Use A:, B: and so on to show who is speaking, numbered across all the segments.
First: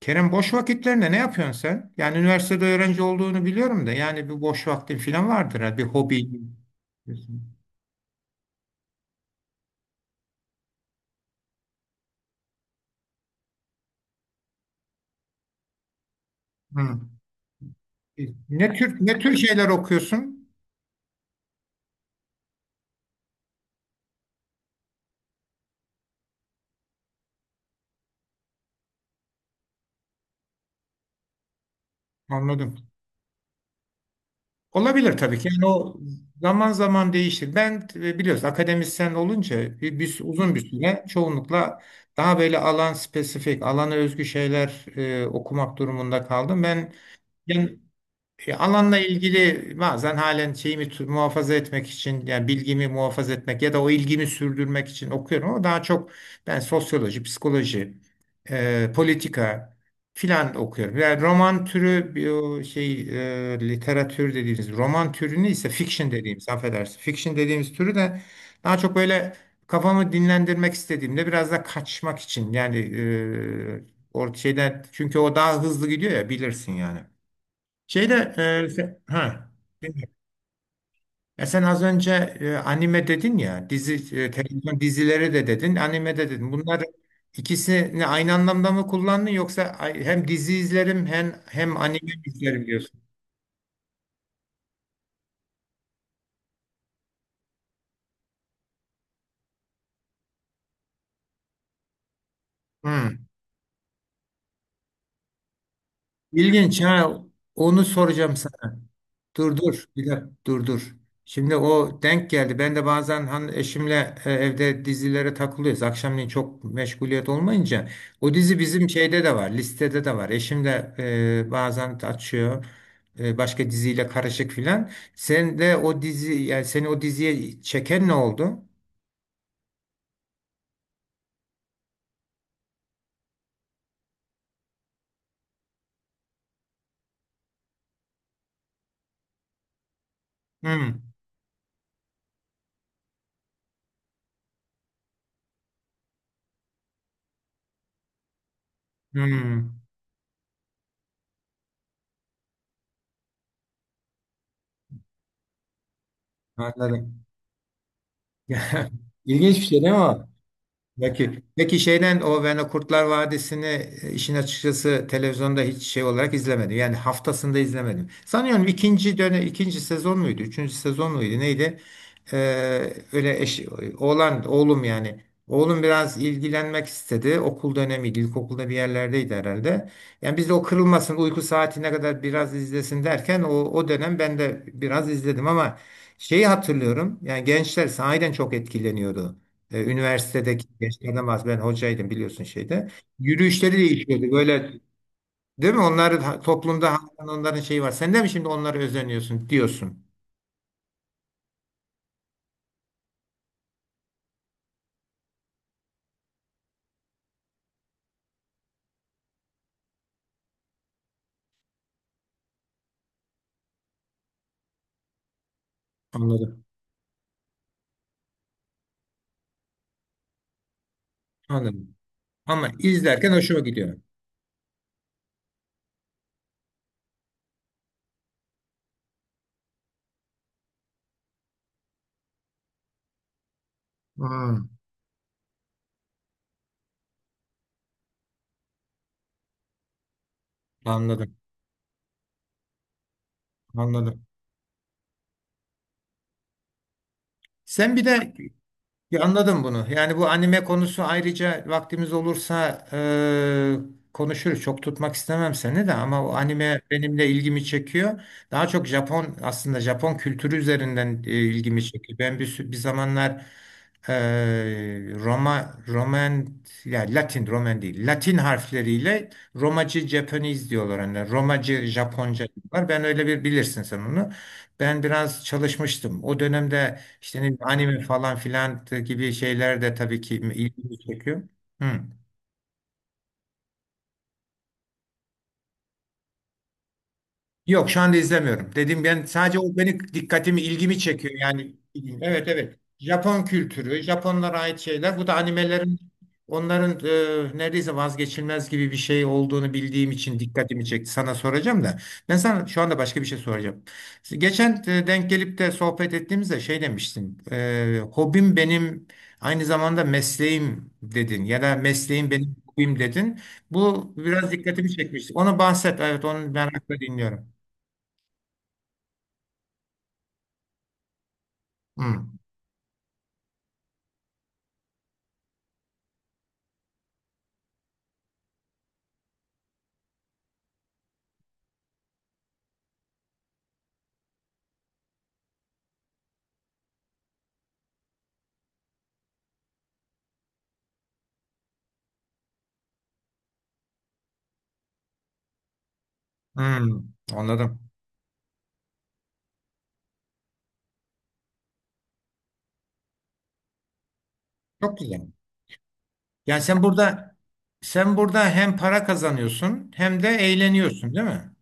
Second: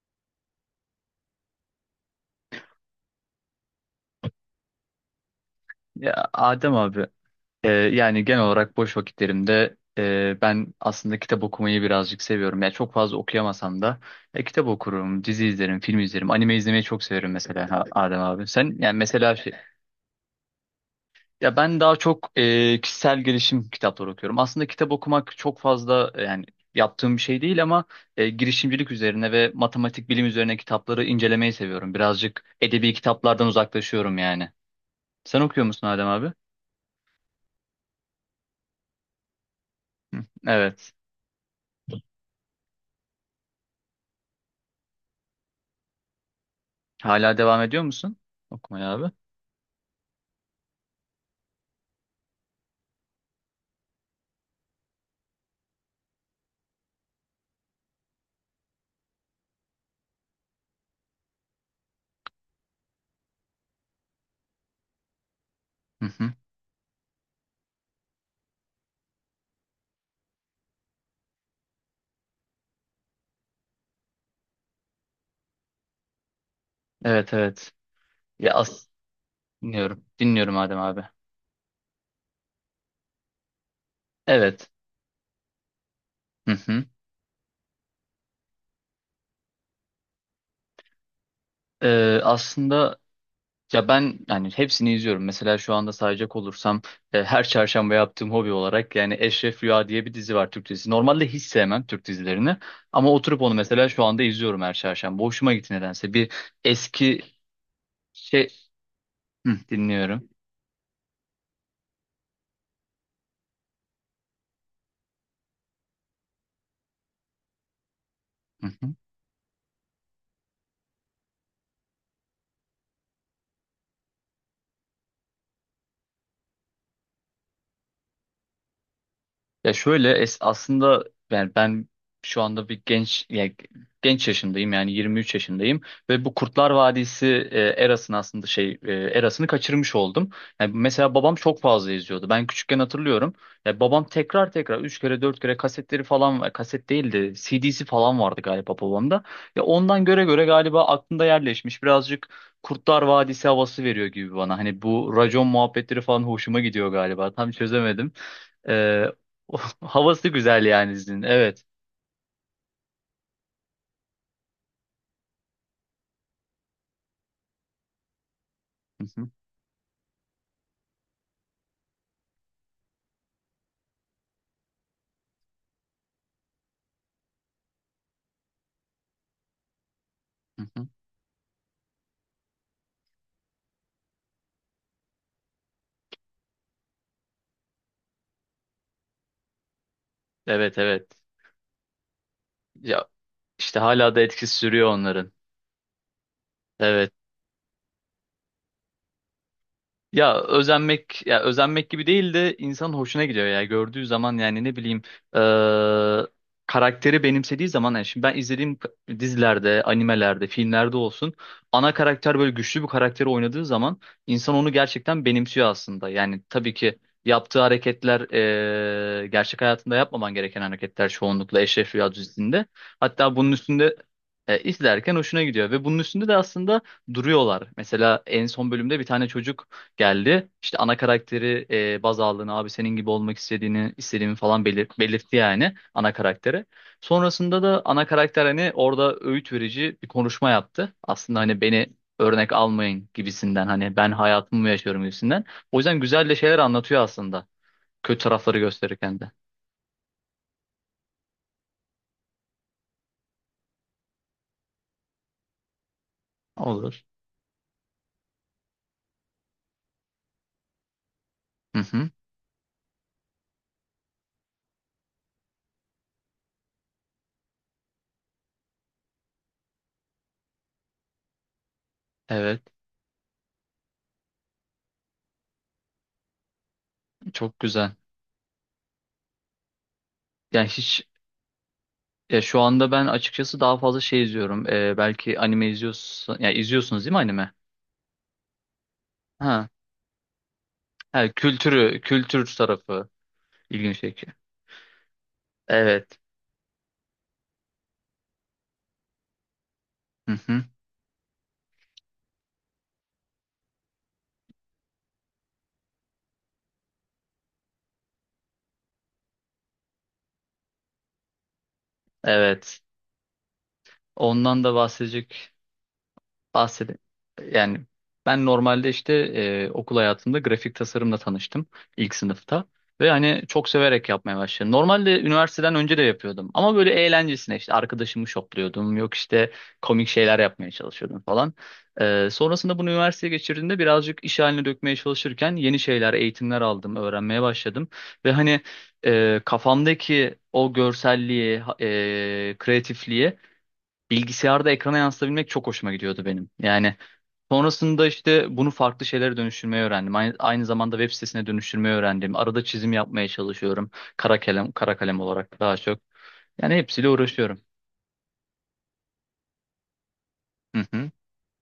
A: Kerem, boş vakitlerinde ne yapıyorsun sen? Yani üniversitede öğrenci olduğunu biliyorum da yani bir boş vaktin falan vardır, ha bir hobi.
B: Adem abi, yani genel olarak boş vakitlerimde ben aslında kitap okumayı birazcık seviyorum. Yani çok fazla okuyamasam da kitap okurum, dizi izlerim, film izlerim, anime izlemeyi
A: Hı.
B: çok severim mesela Adem abi.
A: Ne
B: Sen
A: tür
B: yani
A: ne tür
B: mesela
A: şeyler okuyorsun?
B: ya ben daha çok kişisel gelişim kitapları okuyorum. Aslında kitap okumak çok fazla yani yaptığım bir şey değil ama girişimcilik üzerine ve matematik bilim üzerine kitapları incelemeyi seviyorum. Birazcık
A: Anladım.
B: edebi kitaplardan uzaklaşıyorum yani.
A: Olabilir tabii
B: Sen
A: ki. Yani
B: okuyor musun
A: o
B: Adem abi?
A: zaman zaman değişir. Ben biliyorsun, akademisyen olunca uzun bir
B: Evet.
A: süre çoğunlukla daha böyle alan spesifik, alana özgü şeyler okumak durumunda kaldım. Ben,
B: Hala devam ediyor
A: ben
B: musun
A: E,
B: okumaya
A: alanla
B: abi?
A: ilgili bazen halen şeyimi muhafaza etmek için, yani bilgimi muhafaza etmek ya da o ilgimi sürdürmek için okuyorum, ama daha çok ben sosyoloji, psikoloji, politika filan okuyorum. Yani roman türü bir o şey, literatür dediğimiz roman türünü, ise
B: Hı
A: fiction
B: hı.
A: dediğimiz, affedersin. Fiction dediğimiz türü de daha çok böyle kafamı dinlendirmek istediğimde, biraz da kaçmak için, yani e, or şeyden, çünkü o daha hızlı gidiyor ya, bilirsin yani.
B: Evet, evet.
A: Şeyde,
B: Ya as
A: ha.
B: dinliyorum. Dinliyorum Adem abi.
A: Ya sen az önce anime dedin ya, dizi,
B: Evet.
A: televizyon dizileri de dedin, anime de
B: Hı
A: dedin. Bunlar
B: hı.
A: ikisini aynı anlamda mı kullandın, yoksa hem dizi izlerim, hem anime izlerim
B: Aslında
A: diyorsun?
B: ya ben yani hepsini izliyorum. Mesela şu anda sayacak olursam her çarşamba yaptığım hobi olarak yani Eşref Rüya diye bir dizi var, Türk dizisi. Normalde hiç sevmem Türk dizilerini, ama
A: Hmm.
B: oturup onu mesela şu anda izliyorum her çarşamba. Hoşuma gitti nedense. Bir
A: İlginç,
B: eski
A: ha. Onu soracağım
B: şey
A: sana.
B: Hı,
A: Dur dur, bir
B: dinliyorum.
A: dakika, dur dur. Şimdi o denk geldi. Ben de bazen hani eşimle evde dizilere takılıyoruz. Akşamleyin çok meşguliyet olmayınca. O dizi bizim şeyde de var, listede de var. Eşim de bazen açıyor. Başka diziyle karışık filan. Sen de o dizi, yani seni o diziye çeken ne oldu?
B: Ya şöyle aslında yani şu anda bir genç ya, genç yaşındayım yani 23 yaşındayım ve bu Kurtlar Vadisi erasını aslında erasını kaçırmış oldum. Yani
A: Hmm,
B: mesela babam çok fazla izliyordu. Ben küçükken hatırlıyorum. Ya babam tekrar 3 kere 4 kere kasetleri falan, kaset değildi. CD'si falan vardı galiba babamda. Ya
A: hmm,
B: ondan göre göre galiba aklımda yerleşmiş. Birazcık Kurtlar Vadisi havası veriyor gibi bana. Hani bu racon muhabbetleri falan hoşuma gidiyor
A: anladım.
B: galiba. Tam çözemedim. Ee,
A: İlginç bir şey değil mi o?
B: havası güzel yani izin.
A: Peki,
B: Evet.
A: peki, şeyden o, ben o Kurtlar Vadisi'ni, işin açıkçası televizyonda hiç şey olarak izlemedim. Yani haftasında izlemedim. Sanıyorum
B: Hı
A: ikinci
B: hı,
A: dönem, ikinci sezon muydu? Üçüncü sezon muydu? Neydi? Öyle eş, oğlan, oğlum yani. Oğlum biraz ilgilenmek istedi. Okul dönemiydi. İlkokulda bir yerlerdeydi herhalde. Yani biz de o
B: hı hı.
A: kırılmasın, uyku saatine kadar biraz izlesin derken o dönem ben de biraz izledim, ama şeyi hatırlıyorum. Yani gençler sahiden çok etkileniyordu. Üniversitedeki
B: Evet, evet.
A: gençlerden bahsediyorum. Ben hocaydım, biliyorsun şeyde.
B: Ya
A: Yürüyüşleri
B: işte hala da
A: değişiyordu.
B: etkisi
A: Böyle,
B: sürüyor onların.
A: değil mi? Onlar toplumda
B: Evet.
A: hakikaten onların şeyi var. Sen de mi şimdi onlara özeniyorsun diyorsun.
B: Ya özenmek, ya özenmek gibi değil de insanın hoşuna gidiyor ya gördüğü zaman yani ne bileyim, eee, karakteri benimsediği zaman yani şimdi ben izlediğim dizilerde, animelerde, filmlerde olsun, ana karakter böyle güçlü bir karakteri oynadığı zaman insan onu gerçekten benimsiyor aslında. Yani
A: Anladım.
B: tabii ki yaptığı hareketler gerçek hayatında yapmaman gereken hareketler çoğunlukla
A: Anladım.
B: Eşref Rüya dizisinde.
A: Ama izlerken
B: Hatta bunun
A: hoşuma gidiyor.
B: üstünde izlerken hoşuna gidiyor ve bunun üstünde de aslında duruyorlar. Mesela en son bölümde bir tane çocuk geldi. İşte ana karakteri baz aldığını, abi senin gibi olmak istediğini, istediğimi falan
A: Hmm,
B: belirtti yani ana karaktere. Sonrasında da ana karakter hani orada öğüt verici bir konuşma yaptı.
A: anladım.
B: Aslında hani beni örnek almayın gibisinden, hani ben
A: Anladım.
B: hayatımı mı yaşıyorum gibisinden. O yüzden güzel de şeyler anlatıyor aslında.
A: Sen bir
B: Kötü
A: de.
B: tarafları gösterirken
A: Ya,
B: de.
A: anladım bunu. Yani bu anime konusu, ayrıca vaktimiz olursa konuşuruz. Çok tutmak istemem seni de, ama o anime
B: Olur.
A: benimle ilgimi çekiyor. Daha çok Japon, aslında Japon kültürü üzerinden
B: Hı
A: ilgimi
B: hı.
A: çekiyor. Ben bir zamanlar eee Roma, Roman, ya Latin Roman değil. Latin harfleriyle Romacı Japanese diyorlar. Yani Romacı Japonca
B: Evet.
A: diyorlar. Ben öyle bir, bilirsin sen onu. Ben biraz çalışmıştım. O dönemde işte ne bileyim,
B: Çok güzel.
A: anime falan filan gibi şeyler de tabii ki
B: Yani
A: ilgimi
B: hiç
A: çekiyor. Hı.
B: ya şu anda ben açıkçası daha fazla şey izliyorum. Belki anime izliyorsun. Ya izliyorsunuz değil mi anime?
A: Yok, şu anda izlemiyorum. Dedim, ben sadece
B: Ha.
A: o beni, dikkatimi, ilgimi
B: Ha,
A: çekiyor yani.
B: kültürü, kültür
A: Evet evet.
B: tarafı
A: Japon
B: ilginç
A: kültürü,
B: şey.
A: Japonlara ait şeyler. Bu da animelerin,
B: Evet.
A: onların neredeyse vazgeçilmez gibi bir şey olduğunu bildiğim
B: Hı
A: için
B: hı.
A: dikkatimi çekti. Sana soracağım da. Ben sana şu anda başka bir şey soracağım. Geçen, denk gelip de sohbet ettiğimizde şey demiştin. Hobim benim aynı zamanda mesleğim dedin, ya da mesleğim benim
B: Evet.
A: hobim dedin. Bu biraz
B: Ondan da
A: dikkatimi çekmişti.
B: bahsedecek
A: Onu bahset. Evet, onu
B: bahsede
A: merakla dinliyorum.
B: yani ben normalde işte okul hayatımda grafik tasarımla tanıştım ilk
A: Hmm,
B: sınıfta ve hani çok severek yapmaya başladım. Normalde üniversiteden önce de yapıyordum ama böyle eğlencesine işte arkadaşımı şokluyordum, yok işte komik şeyler yapmaya çalışıyordum falan. Sonrasında bunu üniversiteye geçirdiğimde birazcık iş haline dökmeye çalışırken yeni şeyler, eğitimler aldım, öğrenmeye başladım ve hani kafamdaki o görselliği, kreatifliği bilgisayarda ekrana yansıtabilmek çok hoşuma gidiyordu benim. Yani
A: hmm, anladım.
B: sonrasında işte bunu farklı şeylere dönüştürmeyi öğrendim. Aynı zamanda web sitesine dönüştürmeyi öğrendim. Arada çizim yapmaya çalışıyorum. Kara kalem, kara
A: Çok
B: kalem
A: güzel.
B: olarak daha çok.
A: Yani
B: Yani
A: sen
B: hepsiyle
A: burada
B: uğraşıyorum.
A: sen burada hem para kazanıyorsun hem de
B: Hı hı.
A: eğleniyorsun, değil mi?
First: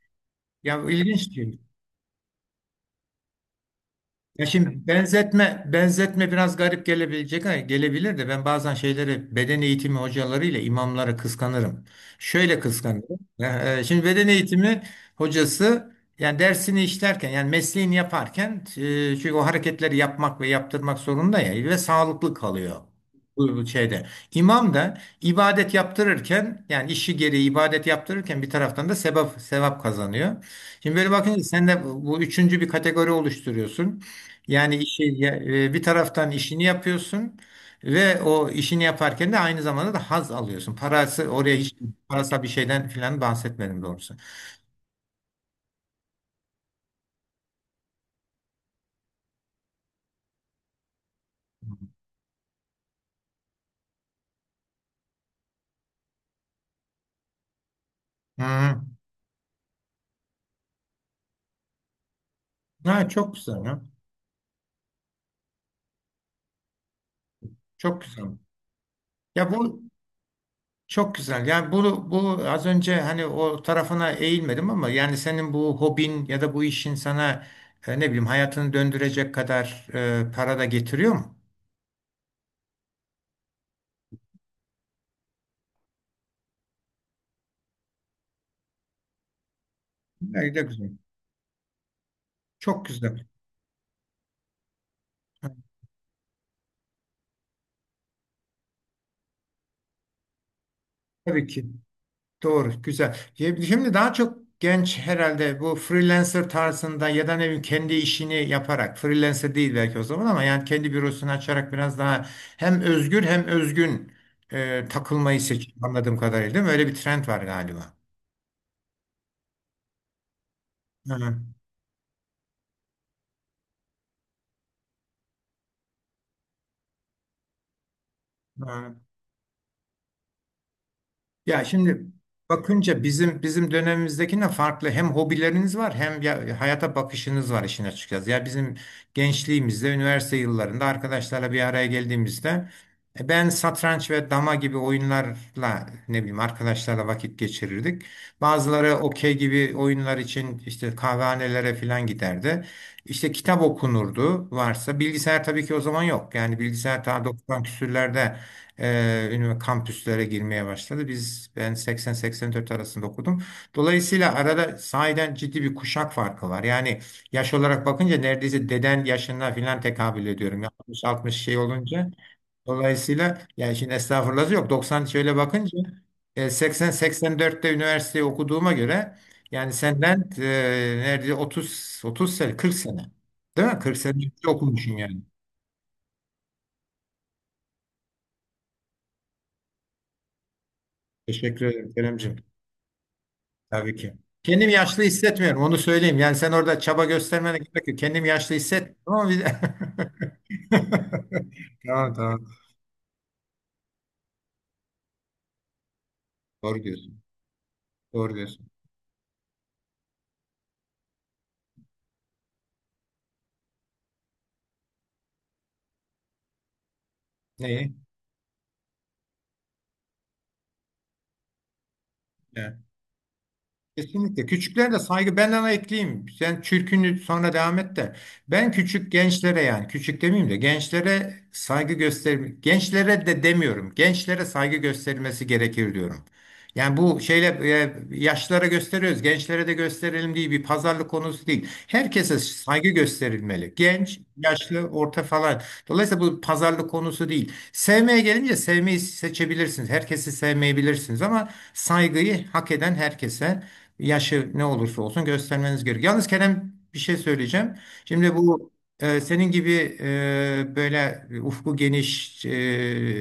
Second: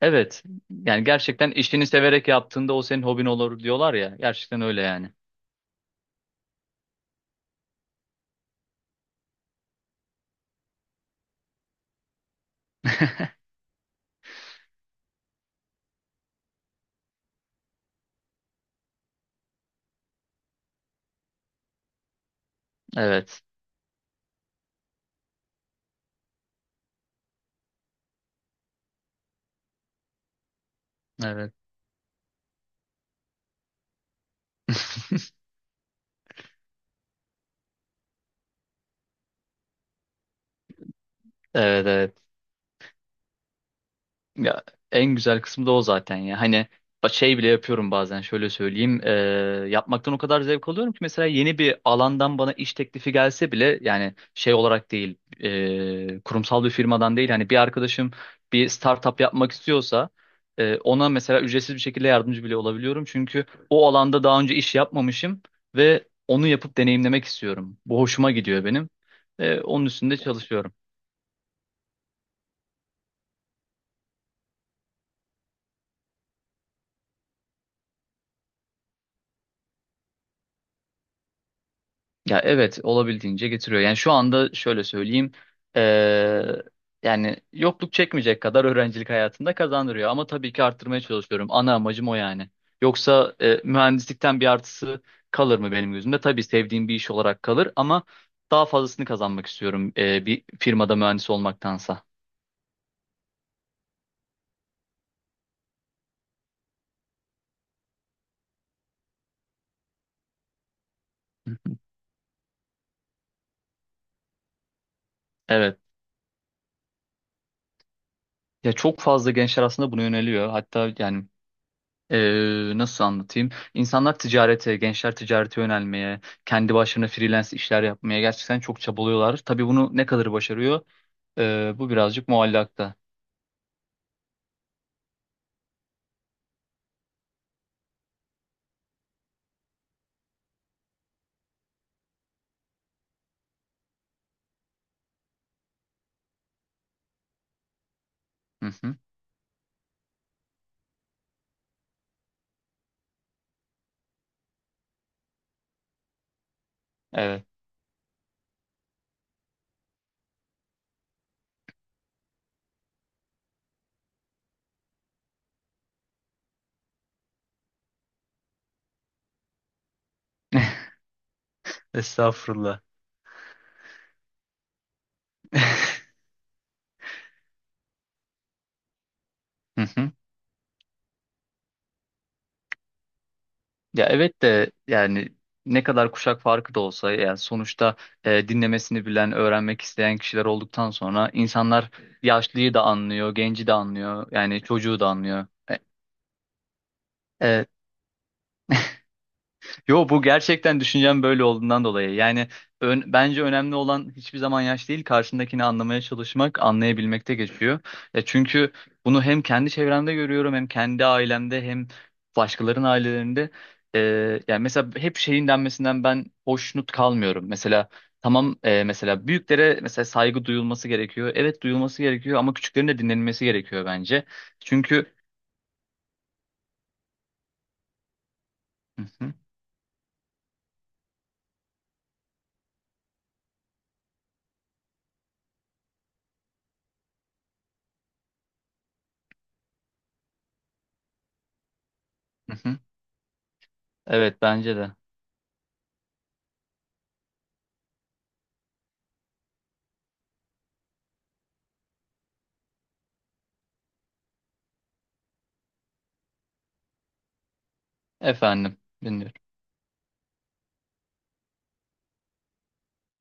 B: Evet.
A: Ya,
B: Yani
A: ilginç.
B: gerçekten işini severek yaptığında o senin hobin olur diyorlar ya.
A: Ya
B: Gerçekten öyle
A: şimdi,
B: yani.
A: benzetme benzetme biraz garip gelebilecek, ha, gelebilir de, ben bazen şeyleri, beden eğitimi hocalarıyla imamları kıskanırım. Şöyle kıskanırım. Ya, şimdi beden eğitimi hocası, yani dersini işlerken, yani mesleğini yaparken, çünkü o hareketleri yapmak ve yaptırmak zorunda ya, ve sağlıklı kalıyor.
B: Evet.
A: Bu şeyde. İmam da ibadet yaptırırken, yani işi gereği ibadet yaptırırken bir taraftan da sevap sevap kazanıyor. Şimdi böyle bakınca
B: Evet.
A: sen de bu, üçüncü bir kategori oluşturuyorsun. Yani bir taraftan işini yapıyorsun, ve o işini yaparken de aynı zamanda da haz alıyorsun. Parası oraya hiç,
B: Evet, evet.
A: parasal bir şeyden filan bahsetmedim doğrusu.
B: Ya en güzel kısmı da o zaten ya. Hani şey bile yapıyorum bazen, şöyle söyleyeyim. Yapmaktan o kadar zevk alıyorum ki mesela yeni bir alandan bana iş teklifi gelse bile, yani şey olarak değil, kurumsal bir firmadan değil. Hani bir arkadaşım bir
A: Hmm.
B: startup yapmak istiyorsa ona mesela ücretsiz bir şekilde yardımcı bile olabiliyorum.
A: Ha, çok
B: Çünkü
A: güzel ya.
B: o alanda daha önce iş yapmamışım ve onu yapıp deneyimlemek istiyorum. Bu
A: Çok güzel.
B: hoşuma gidiyor benim.
A: Ya bu
B: Onun üstünde çalışıyorum.
A: çok güzel. Yani bu az önce hani o tarafına eğilmedim ama, yani senin bu hobin ya da bu işin sana, ne bileyim, hayatını döndürecek kadar para da getiriyor mu?
B: Ya evet, olabildiğince getiriyor. Yani şu anda şöyle söyleyeyim. eee, yani yokluk çekmeyecek kadar öğrencilik hayatında kazandırıyor. Ama tabii
A: Ne de
B: ki
A: güzel.
B: arttırmaya çalışıyorum. Ana amacım o yani.
A: Çok güzel.
B: Yoksa mühendislikten bir artısı kalır mı benim gözümde? Tabii sevdiğim bir iş olarak kalır ama daha fazlasını kazanmak istiyorum bir firmada mühendis
A: Tabii ki.
B: olmaktansa.
A: Doğru, güzel. Şimdi daha çok genç herhalde, bu freelancer tarzında ya da ne bileyim kendi işini yaparak, freelancer değil belki o zaman, ama yani kendi bürosunu açarak biraz daha hem özgür hem özgün, takılmayı seçiyor
B: Evet.
A: anladığım kadarıyla, değil mi? Öyle bir trend var galiba.
B: Ya çok fazla gençler aslında buna yöneliyor. Hatta yani
A: Hı,
B: Nasıl anlatayım? İnsanlar ticarete, gençler ticarete yönelmeye, kendi başlarına freelance işler yapmaya gerçekten çok
A: hı.
B: çabalıyorlar. Tabii bunu ne kadar başarıyor?
A: Ya
B: Bu
A: şimdi
B: birazcık muallakta.
A: bakınca, bizim dönemimizdekine farklı hem hobileriniz var, hem ya hayata bakışınız var, işin açıkçası. Ya bizim gençliğimizde, üniversite yıllarında arkadaşlarla bir araya geldiğimizde, ben satranç ve dama gibi oyunlarla, ne bileyim, arkadaşlarla vakit geçirirdik.
B: Hı
A: Bazıları
B: hı.
A: okey gibi oyunlar için işte kahvehanelere falan giderdi. İşte kitap okunurdu, varsa bilgisayar, tabii ki o zaman yok. Yani bilgisayar ta
B: Evet.
A: 90 küsürlerde kampüslere girmeye başladı. Ben 80-84 arasında okudum. Dolayısıyla arada sahiden ciddi bir kuşak farkı var. Yani yaş olarak bakınca neredeyse deden yaşına filan tekabül ediyorum. 60-60 şey olunca.
B: Estağfurullah.
A: Dolayısıyla, yani şimdi estağfurullah yok, 90 şöyle bakınca, 80-84'te üniversiteyi okuduğuma göre, yani
B: Hı hı.
A: senden, neredeyse 30 30 sene, 40 sene. Değil mi? 40
B: Ya
A: sene önce
B: evet de
A: okumuşsun yani.
B: yani ne kadar kuşak farkı da olsa yani sonuçta dinlemesini bilen, öğrenmek isteyen kişiler olduktan sonra
A: Teşekkür
B: insanlar
A: ederim Keremciğim.
B: yaşlıyı da anlıyor, genci de
A: Tabii ki.
B: anlıyor, yani
A: Kendim
B: çocuğu
A: yaşlı
B: da anlıyor.
A: hissetmiyorum, onu söyleyeyim. Yani sen orada çaba göstermene
B: E,
A: gerek yok. Kendim yaşlı hissetmiyorum ama biz...
B: Yo, bu gerçekten düşüncem böyle olduğundan
A: Tamam
B: dolayı.
A: tamam.
B: Yani bence önemli olan hiçbir zaman yaş değil, karşındakini anlamaya çalışmak,
A: Doğru diyorsun.
B: anlayabilmekte geçiyor. Ya
A: Doğru diyorsun.
B: çünkü bunu hem kendi çevremde görüyorum, hem kendi ailemde, hem başkalarının ailelerinde. Ee, yani mesela hep şeyin denmesinden ben hoşnut kalmıyorum. Mesela
A: Neyi?
B: tamam, mesela büyüklere mesela saygı duyulması gerekiyor. Evet, duyulması gerekiyor ama küçüklerin de dinlenilmesi gerekiyor bence.
A: Kesinlikle. Küçüklere de
B: Çünkü
A: saygı. Ben ona ekleyeyim. Sen çürkünü sonra devam et de. Ben
B: Hı
A: küçük
B: hı,
A: gençlere, yani küçük demeyeyim de, gençlere saygı göster. Gençlere de demiyorum. Gençlere saygı gösterilmesi gerekir diyorum. Yani bu şeyle yaşlara gösteriyoruz, gençlere de gösterelim diye bir pazarlık konusu değil. Herkese
B: hı hı.
A: saygı gösterilmeli. Genç,
B: Evet, bence
A: yaşlı,
B: de.
A: orta falan. Dolayısıyla bu pazarlık konusu değil. Sevmeye gelince, sevmeyi seçebilirsiniz. Herkesi sevmeyebilirsiniz ama saygıyı hak eden herkese, yaşı ne olursa olsun göstermeniz gerekiyor. Yalnız Kerem, bir şey söyleyeceğim. Şimdi bu,
B: Efendim. Dinliyorum.
A: senin gibi, böyle ufku geniş,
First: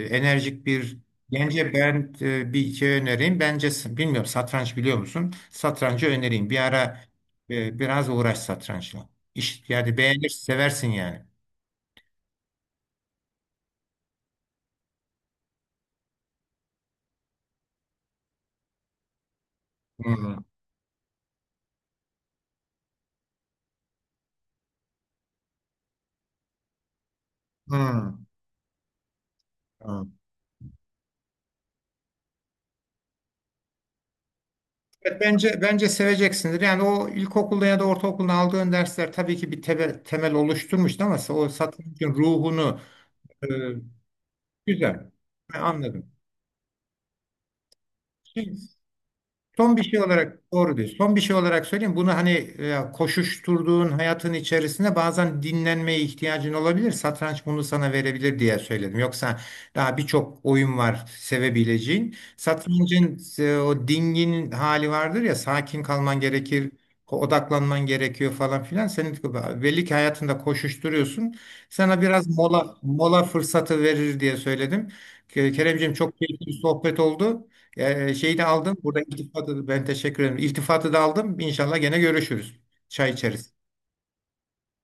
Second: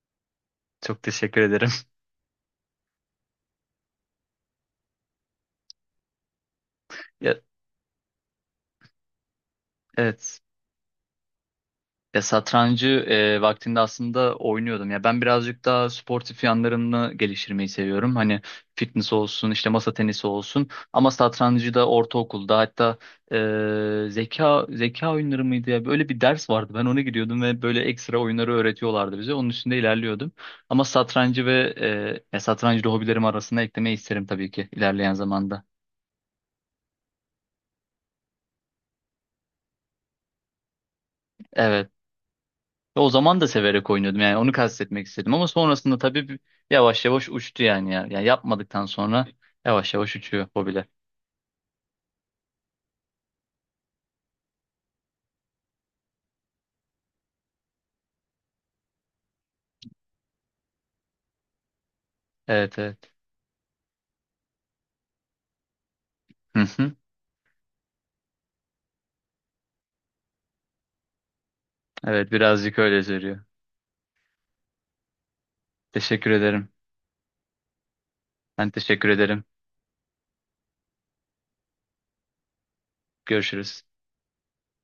A: enerjik bir
B: Çok teşekkür ederim.
A: gence ben bir şey önereyim. Bence bilmiyorum, satranç biliyor musun? Satrancı önereyim. Bir ara
B: Ya,
A: biraz uğraş satrançla. İş, yani beğenir,
B: evet.
A: seversin yani.
B: Ya satrancı vaktinde aslında oynuyordum. Ya ben birazcık daha sportif yanlarını geliştirmeyi seviyorum. Hani fitness olsun, işte masa tenisi
A: Hmm.
B: olsun. Ama satrancı da ortaokulda, hatta zeka oyunları mıydı ya? Böyle bir ders vardı. Ben ona gidiyordum ve böyle ekstra oyunları öğretiyorlardı bize. Onun üstünde
A: Hmm.
B: ilerliyordum. Ama satrancı ve e, ya satrancı da hobilerim arasına eklemeyi isterim tabii ki ilerleyen
A: Evet, Bence
B: zamanda.
A: bence seveceksindir. Yani o ilkokulda ya da ortaokulda aldığın dersler tabii ki bir temel oluşturmuştu, ama o
B: Evet.
A: satrançın ruhunu
B: Ve o zaman da
A: e,
B: severek oynuyordum, yani onu kastetmek
A: güzel.
B: istedim ama
A: Ben
B: sonrasında
A: anladım.
B: tabii yavaş yavaş uçtu yani ya. Yani
A: Şimdi.
B: yapmadıktan sonra
A: Son bir
B: yavaş
A: şey
B: yavaş
A: olarak,
B: uçuyor
A: doğru
B: hobiler.
A: diyorsun. Son bir şey olarak söyleyeyim. Bunu hani koşuşturduğun hayatın içerisinde bazen dinlenmeye ihtiyacın olabilir. Satranç bunu sana verebilir diye söyledim. Yoksa daha birçok oyun var sevebileceğin.
B: Evet, evet.
A: Satrancın o dingin hali vardır ya, sakin kalman
B: Hı
A: gerekir.
B: hı.
A: Odaklanman gerekiyor falan filan. Senin belli ki hayatında koşuşturuyorsun. Sana biraz
B: Evet,
A: mola
B: birazcık öyle
A: mola
B: söylüyor.
A: fırsatı verir diye söyledim. Keremciğim, çok
B: Teşekkür
A: keyifli bir
B: ederim.
A: sohbet oldu. Şeyi de
B: Ben
A: aldım. Burada
B: teşekkür ederim.
A: iltifatı ben, teşekkür ederim. İltifatı da aldım. İnşallah gene görüşürüz. Çay içeriz.
B: Görüşürüz.